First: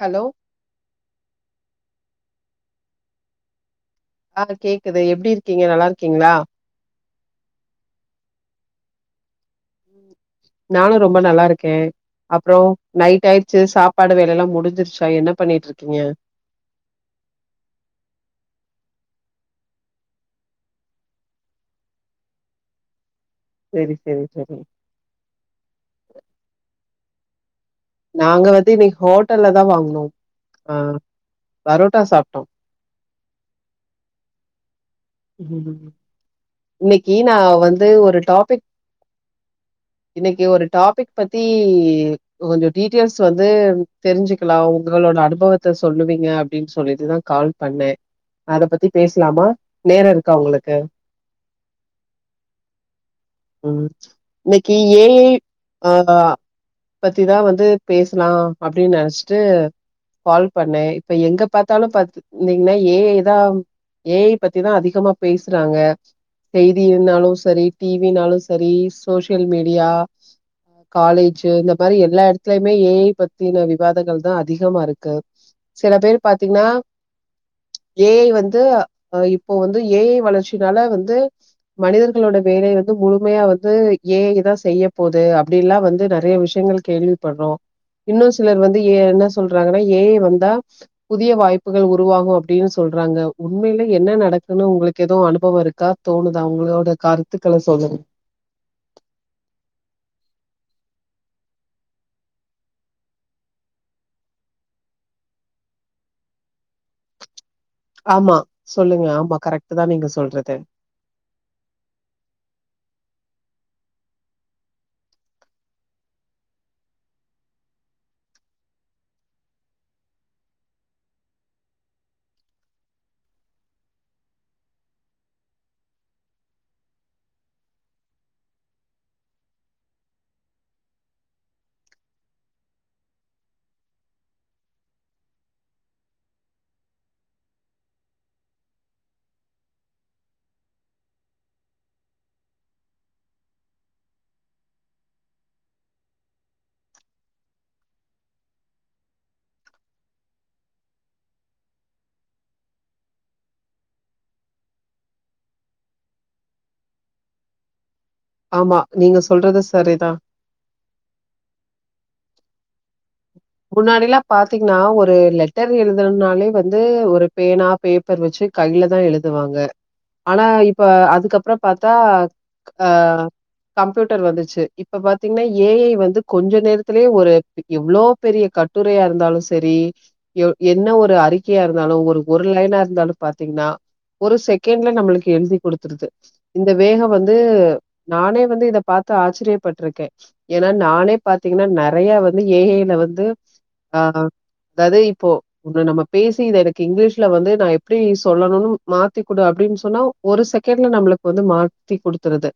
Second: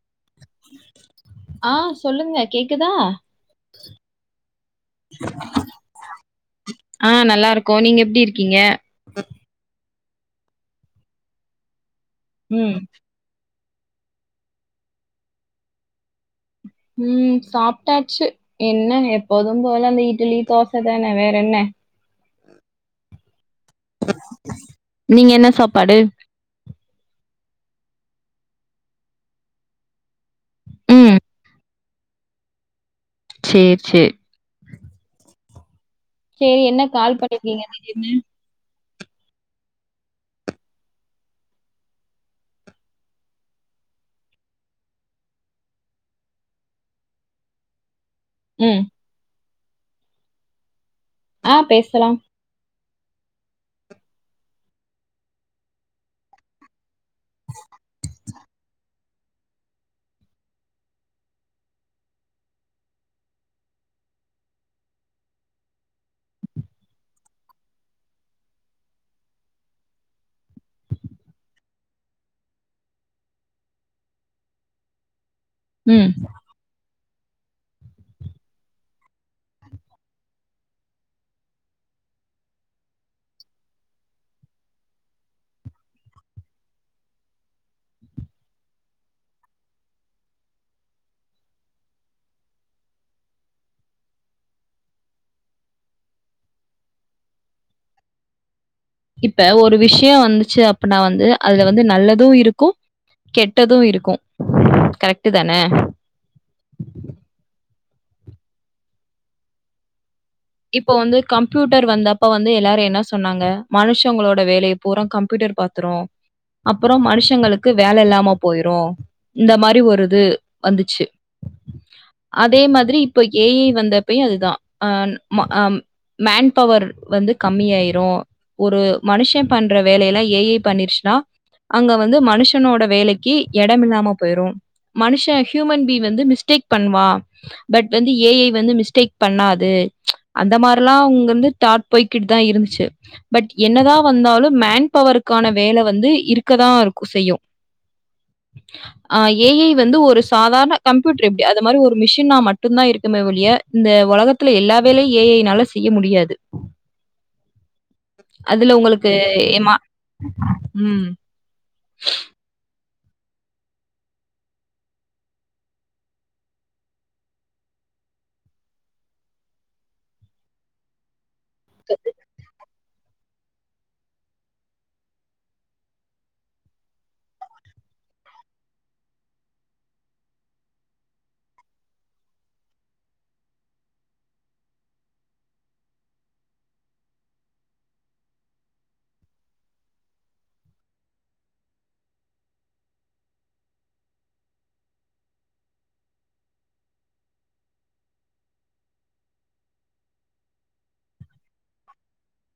Hello ஆ சொல்லுங்க கேக்குதா ஆ கேக்குது எப்டி இருக்கீங்க நல்லா இருக்கீங்களா ஆ நல்லா இருக்கோ நீங்க எப்டி இருக்கீங்க நானு ரொம்ப நல்லா இருக்கே அப்றோ ம் நைட் ஆயி சேர் சாப்பாடு வேலைலா முடிஞ்சிருச்சா என்ன பண்ணீட்ருக்கீங்க ம் சாப்ட்டாச்சு என்ன எப்போதும் போல அந்த இட்லி தோச தான வேற என்ன செரி செரி செரி நீங்க என்ன சாப்பாடு நாங்க வந்து இன்னிக் ஹோட்டல்ல தா வாங்குனோம் ஆ ம் பரோட்டா சாப்ட்டோ சேர் சேர் சேரி என்ன இன்னிக்கி கால் நா பண்ணிருக்கீங்க வந்து திடீர்னு ஒரு டாபிக் இன்னிக்கு ஒரு டாபிக் பத்தி கொஞ்சோ டீட்டெயில்ஸ் வந்து தெரிஞ்சிக்கலா உங்களோட அனுபவத்த சொல்லுவீங்க அப்டின் சொல்லிட்டுதா கால் பண்ணே அத ம் பத்தி பேசலாமா நேரோ இருக்கா உங்களுக்கு ஆ பேசலாம் ம் இன்னைக்கு ஏ ஐ ஆமா பத்திதா வந்து பேசலா அப்டின்னு நெனச்சிட்டு கால் பண்ணே இப்ப எங்க பாத்தாலு பாத்தீங்ன்னா ஏ ஐ தா ஏ ஐ பத்திதா அதிகமா பேசுறாங்க செய்தியினாலு சரி டிவினாலு சரி சோசியல் மீடியா காலேஜு இந்த மாரி எல்லா எட்த்துலயுமே ஏஐ பத்தின விவாதங்கள் தா அதிகமா இருக்கு சில ம் பேர் பாத்தீங்னா ஏஐ வந்து இப்போ வந்து ஏஐ வளர்ச்சி அதனால வந்து மனிதர்களோட வேலைய வந்து முழுமையா வந்து ஏ ஐ தா செய்யப் போது அப்டின்லா வந்து நெறைய விஷயங்கள் கேள்விப்பட்றோ இன்னு சிலர் வந்து ஏ என்ன சொல்றாங்கன்னா ஏ ஐ வந்தா புதிய வாய்ப்புகள் உருவாகு அப்டின்னு சொல்றாங்க உண்மையில என்ன நடக்குன்னு உங்களுக்கு எதுவு அனுப் இப்ப ஒருக்கா தோணுதா உங்களோட கருத்துக்கள சொல்லன் இப்ப ஒரு விஷயோம் வந்துச்சு அப்பனா வந்து அதுல வந்து நல்லது இருக்கு கெட்டது இருக்கு கரெக்டு தானே ஆமா சொல்லுங்க ஆமா கரெக்ட்டு தா நீங்க சொல்றது இப்போ வந்து கம்ப்யூட்டர் வந்தப்ப வந்து எல்லாரு என்ன சொன்னாங்க மனுஷங்களோட வேலய பூரா கம்ப்யூட்டர் பாத்துரு அப்புற மனுஷங்களுக்கு வேல இல்லாம போயிரு இந்த மாரி ஒரு இது வந்துச்சு அதே மாதிரி இப்ப ஏ ஐ வந்தப்பயு அதுதா அ ம அம் மேன் பவர் வந்து கம்மியாய்ரு ஒரு மனுஷ பண்ற வேலையெல்லா ஏ ஐ பண்ணிர்ச்சுன்னா அங்க வந்து மனுஷனோட வேலைக்கி எடமில்லாம போயிரு மனுஷ ஹியூமன் பீ் வந்து மிஸ்டேக் பண்ணுவா பட் வந்து ஏ ஐ வந்து மிஸ்டேக் பண்ணாது அந்த மாரி எல்லா அவுங்க வந்து தாட் போய்கிட்டு தா இருந்துச்சு பட் என்னதா வந்தாலு மேன் பவருக்கான வேல வந்து இருக்கதா இருக்க செய்யு ஆ ஏ ஐ வந்து ஒரு சாதாரண கம்ப்யூட்டர் எப்டி அது மாரி ஒரு மிஷினா மட்டும்தா இருக்குமே ஒழிய இந்த உலகத்துல எல்ல வேலையு ஏஐ னால செய்ய முடியாது அதுல ஆமா. உங்களுக்கு நீங்க சொல்றது ஏமா சரிதான். ம் முன்னாடிலா பாத்தீங்னா ஒரு லெட்டர் எழுதனுனாலே வந்து ஒரு பேனா பேப்பர் வச்சு கையில தா எழுதுவாங்க ஆனா இப்ப அதுக்கப்பற பாத்தா ஆ கம்ப்யூட்டர் வந்துச்சு இப்ப பாத்தீங்னா ஏஐ வந்து கொஞ்ச நேரத்திலே ஒரு எவ்ளோ பெரிய கட்டுரையா இருந்தாலு சரி யோ என்ன ஒரு அறிக்கையா இருந்தாலு ஒரு ஒரு லைனா இருந்தாலு பாத்தீங்கன்னா ஒரு செகண்ட்ல நம்மளுக்கு எழுதிக் குடுத்துருது இந்த வேகோ வந்து நானே வந்து இத பாத்து ஆச்சரிய பட்ருக்கே ஏன்னா நானே பாத்தீங்கன்னா நெறைய வந்து ஏ ஐ ல வந்து ஆ தது இப்போ இது நம்ம பேசி இத எனக்கு இங்கிலீஷ்ல வந்து நா எப்டி சொல்லணுன் மாத்திக் குடு அப்டின்னு சொன்னா ஒரு செகண்ட்ல நம்மளுக்கு வந்து மாத்தி குடுத்துருது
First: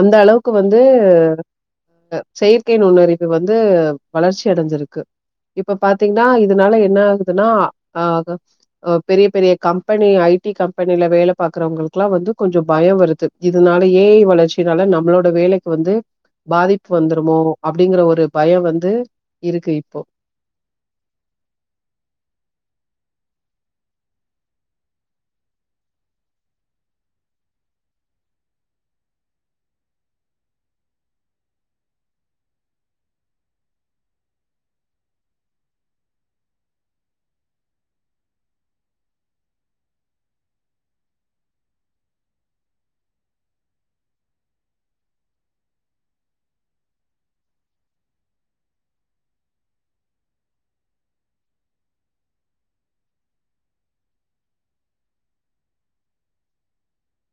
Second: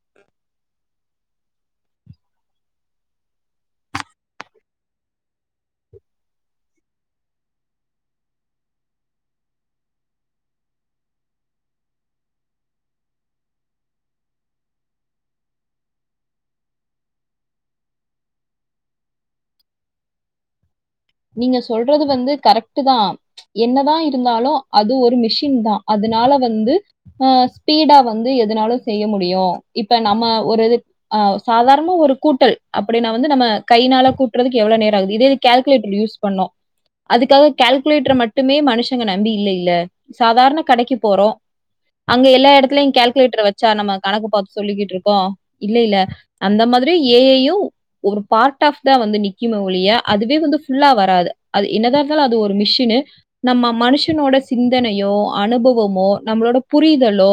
அந்த அளவுக்கு வந்து ஆ செயற்கை நுண்ணறிவு வந்து வளர்ச்சி அடஞ்சிருக் க்கு இப்ப பாத்தீங்னா இதனால என்ன ஆகுதுன்னா ஆ ஆ பெரிய பெரிய கம்பனி ஐ டி கம்பனில வேல பாக்கறவங்களுகல்லா வந்து கொஞ்சோ பயோ வருது இதுனால ஏ ஐ வளர்ச்சினால நம்மளோட வேலைக்கு வந்து பாதிப்பு வந்துருமோ அப்டிங்கற ஒரு பயோ வந்து இருக்கு இப் போ நீங்க சொல்றது வந்து கரக்ட்டு தா என்னதா இருந்தாலு அது ஒரு மிஷின் தா அதனால வந்து ஆ ஸ்பீடா வந்து எதுனாலு செய்ய முடியு இப்ப நம்ம ஒரு இது அ சாதாரணமா ஒரு கூட்டல் அப்படின்னா வந்து நம்ம கைனால கூட்டுறதுக்கு எவ்ளவு நேராகுது இதே இதுக் கேல் குலேட்டர் யூஸ் பண்ணோ அதுக்காக கேல்குலேட்டர மட்டுமே மனுஷங்க நம்பி இல்ல இல்ல சாதாரண கடைக்கு போறோ அங்க எல்லா எடத்துலயு கேல்குலேட்டர வச்சா நம்ம கணக்கு பாத் சொல்லிக்கிட்ருக்கோ இல்லையில்ல அந்த மாதிரி ஏ ஐயு ஒரு பார்ட் ஆஃப் தா வந்து நிக்குமோ ஒழிய அதுவே வந்து ஃபுல்லா வராது அது என்னதா இருந்தாலு அது ஒரு மிஷின்னு நம்ம மனுஷனோட சிந்தனையோ அனுபவமோ நம்மளோட புரிதலோ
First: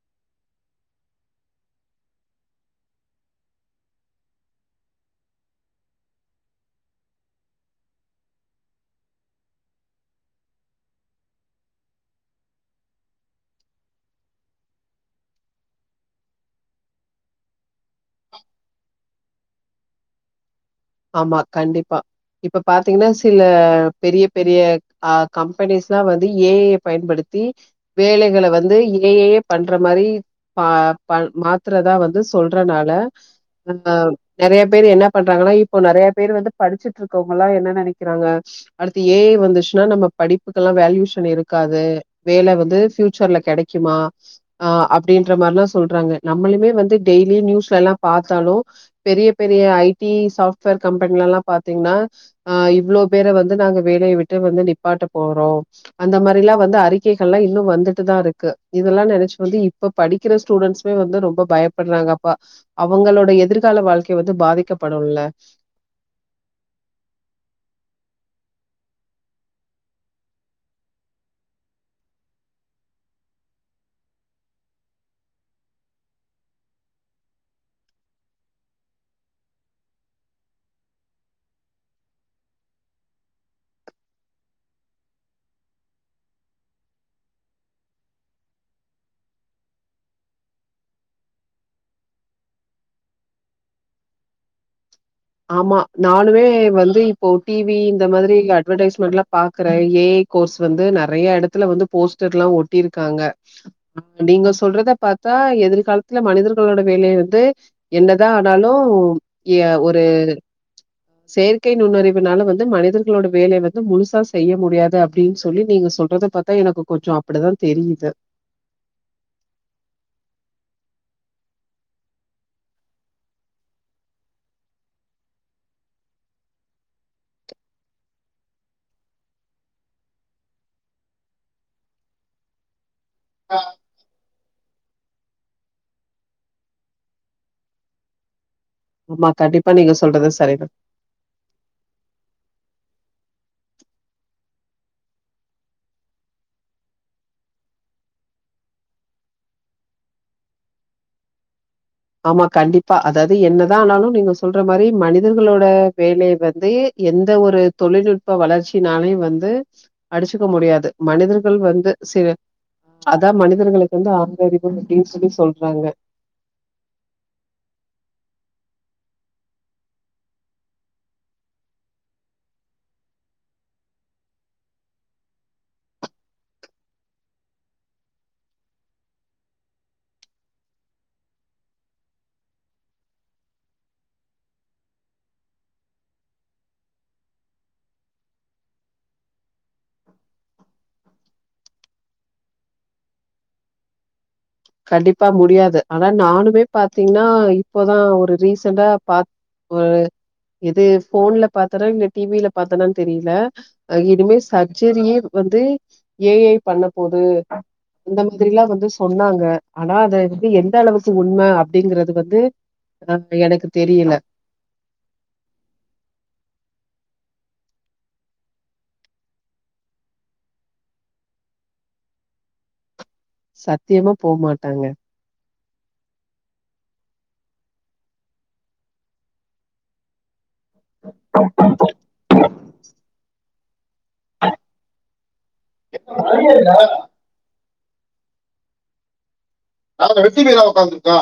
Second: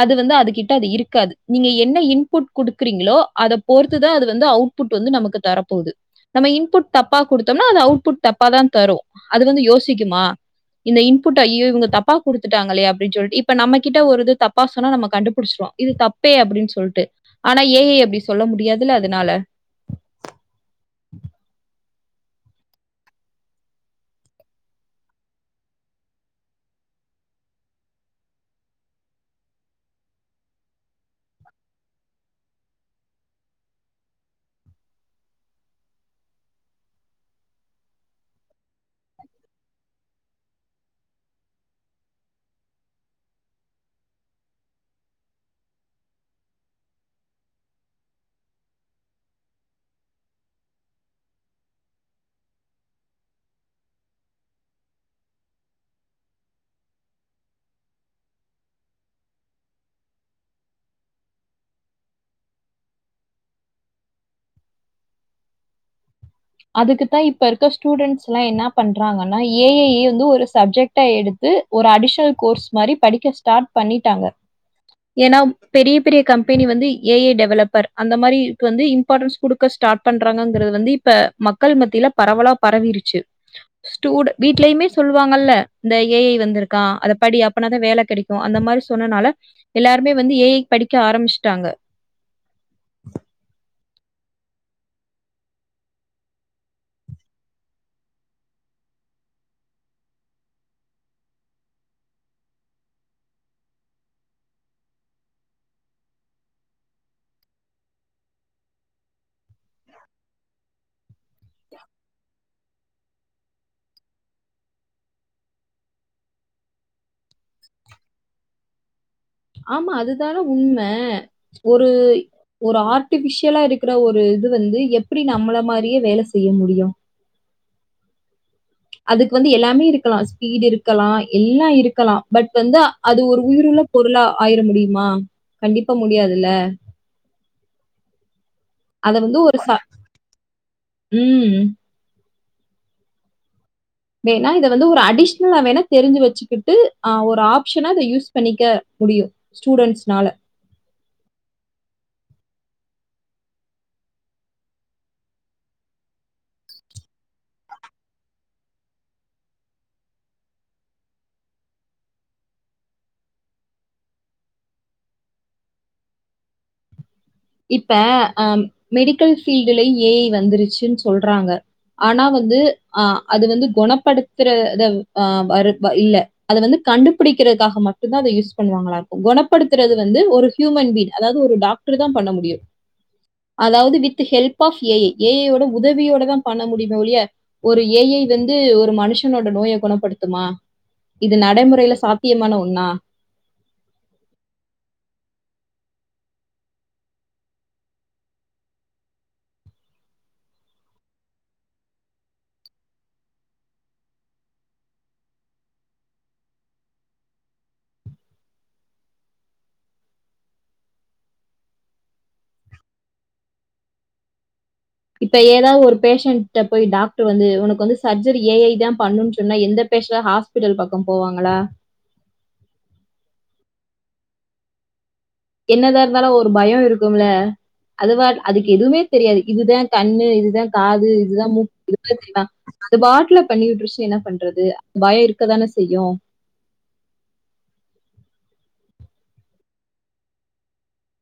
அது வந்து அது கிட்ட அது இருக்காது நீங்க என்ன இன்புட் குடுக்குறீங்களோ அத பொறுத்துதா அது வந்து அவுட்புட் வந்து நமக்கு தரப்போது நம்ம இன்புட் தப் பா குடுத்தம்ன்னா அது அவுட் புட் தப்பா தா தரு அது வந்து யோசிக்குமா இந்த இன்புட்ட ஐயியோ இவங்க தப்பா குடுத்துட்டாங்களே அப்டின் சொல்ட்டு இப்ப நம்ம கிட்ட ஒரு இது தப்பா சொன்னா நம்ம கண்டுபுடிச்சிருவோ இது தப்பே அப்டின் சொல்ட்டு அனா ஏ ஐ அப்டி சொல்ல முடியாதுல்ல அதனால ஆமா கண்டிப்பா இப்ப பாத்தீங்கன்னா சில பெரிய பெரிய ஆ கம்பனீஸ்லா வந்து ஏ ஐ அ பயன்படுத்தி வேலைகள வந்து ஏ ஐயே பண்ற மாரி பா பன் மாத்ரதா வந்து சொல்றனால அ நெறய பேரு என்ன பண்றாங்கன்னா இப் இபோ நெறைய பேரு வந்து படிச்சுட்டு இருக்கவங்கல்லா என்ன நெனைக்கிறாங்க அடுத்து ஏ ஐ வந்துச்சுன்னா நம்ம படிப்புகுல்லா வேல்யூஷன் இருக்காது வேல வந்து பியூச்சர்ல கெடைக்குமா அ அப்டின்ற மாரிலா சொல்றாங்க நம்மளுமே வந்து டெய்லி நியூஸ்லலா பாத்தாலு பெரிய பெரிய ஐ டி சாஃப்ட்வேர் கம்பெனிலலா பாத்தீங்கன்னா ஆ இவ்ளோ பேர வந்து நாங்க வேலைய விட்டு வந்து நிப்பாட்ட போறோ அந்த மாரிலா வந்து அறிக்கைகள்லா இன்னு வந்துட்டுதா இருக்கு இதெல்லா நெனச்சு வந்து இப்ப படிக்கிற ஸ்டூடெண்ட்ஸ்மே வந்து ரொம்ப பயப்படுறாங்க அப்ப அவுங்களோட எதிர்கால வாழ்க்கை வந்து பாதிக்கப்படுல்ல அதுக்குத்தா இப்ப இருக்க ஸ்டூடெண்ட்ஸ்லா என்ன பண்றாங்கன்னா ஏ ஐ ய வந்து ஒரு சப்ஜெக்ட் டா எடுத்து ஒரு அடிஷனல் கோர்ஸ் மாரி படிக்க ஸ்டாட் பண்ணிட்டாங்க ஏனா பெரிய பெரிய கம்பெனி வந்து ஏ ஐ டெவலப்பர் அந்த மாதிரிக்கு வந்து இ ம்பாடன்ஸ் குடுக்க ஸ்டார்ட் பண்றாங்கங்கிறது வந்து இப்ப மக்கள் மத்தியில பரவலா பரவிருச்சு ஸ்டூ வீட்லயுமே சொல்லு வாங்கல்ல இந்த ஏ ஐ வந்திருக்கா அத படி அப்பனாதா வேல கெடைக் கு அந்த மாரி சொன்னனால எல்லாருமே வந்து ஏ ஐ க் படிக்க ஆரம்பிச்சுட்டாங்க ஆமா நானுமே வந்து இபோ டி வி இந்த மாத்ரி அட்வெர்டைஸ்மெண்ட்லா பாக்குறே ஏ ஐ கோர்ஸ் வந்து நெறய எடத்துல வந்து போஸ்டர் எல்லா ஒட்டியிருக்காங்க நீங்க சொல்றத பாத்தா எதிர்காலத்துல மனிதர்களோட வேலய வந்து என்னதா ஆனாலு எ ஒரு செயற்கை நுண்ணறிவுனால வந்து மனிதர்களோட வேல வந்து முழுசா செய்ய முடியாது அப்டின்னு சொல்லி நீங்க சொல்றத பாத் தா எனக்கு கொஞ்ச அப்டிதா தெரியிது ஆமா அதுதானே உண்ம ஒரு ஒரு ஆர்ட்டிபிஷியலா இருக்கிற ஒரு இது வந்து எப்டி நம்மள மாரியே வேல செய்ய முடியு அதுக்கு வந்து எல்லாமே இருக்கலா ஸ்பீடு இருக்கலா எல்லா இருக்கலா பட் வந்து அது ஒரு உயிருள்ள பொருளா ஆயிர முடிய்மா கண்டிப்பா முடியாதுல அத ஆமா வந்து ஒரு கண்டிப்பா ச நீங்க சொல்றது சரிதா ம் வேணா இத வந்து ஒரு அடிஷ்னலா வேணா தெரிஞ்சு வெச்சுக்கிட்டு ஆ ஒரு ஆப்ஷனா அத யூஸ் பண்ணிக்க முடியு ஸ்டூடெண்ட்ஸ்னால ஆமா கண்டிப்பா அதாது என்னதா ஆனாலு நீங்க சொல்ற மாரி மனிதர்களோட வேலய வந்து எந்த ஒரு தொழில்நுட்ப வளர்ச்சினாலயு வந்து அடிச்சுக்க முடியாது மனிதர்கள் வந்து சி அதா மனிதர்களுக்கு வந்து ஆர் அறிவு அப்டின் சொல்லி சொல்றாங்க இப்ப அ மெடிக்கல் ஃபீல்டுல ஏ ஐ வந்துருச்சுன் சொல்றாங்க ஆனா வந்து ஆ அது வந்து கொணப்படுத்துற இத ஆ வருத் வ இல்ல அத வந்து கண்டுபிடிக்கிறதுக்காக மட்டுதா அத யூஸ் பண்ணுவாங்களா இருக்கு குணப்படுத்றது வந்து ஒரு க்யூமென் பீன் அதாவ்து ஒரு டாக்ட்ரு தா பண்ண முடியு அதாவ்து with help of A I A I யோட உதவியோட தா பண்ண முடியுமோ வொழியே ஒரு ஏ ஐ வந்து ஒரு மனுஷனோட நோய குணப்படுத்துமா இது நடைமுறையில சாத்தியமான ஒன்னா கண்டிப்பா முடியாது ஆனா நானுமே பாத்தீங்ன்னா இப்பதா ஒரு ரீசண்டா பா ஒரு எது ஃபோன்ல பாத்தனா இல்ல டி வி ல பாத்தனான் தெரியில இனிமே சர்ஜரியே வந்து ஏ ஐ பண்ண போது இந்த மாதிரிலா வந்து சொன்னாங்க ஆனா அத வந்து எந்த அளவுக்கு உண்ம அப்டிங்கறது வந்து அ எனக்கு தெரியில இப்ப எதாவ்து ஒரு பேஷண்ட போய் டாக்ட்ரு வந்து உனக்கு வந்து சர்ஜரி ஏ ஐ தா பண்ணு சொன்னா எந்த பேசன் ஆ ஸ்பிட்டல் பக்கோ போவாங்களா சத்தியமா போமாட்டாங்க என்னதா இருந்தாலும் ஒரு பயம் இருக்குல்ல அதுவ அதுக்கு எதுமே தெரியாது இதுதா கண்ணு இதுதா காது இதுதா மூக்குலா அது பாட்டல பண்ணி விட்டுருச்சு ஏன்னா பண்றது பயம் இருக்கதானே செய்யும் அதேதா நாங்க [unintelligible] ஓக்காந்துருக்கோ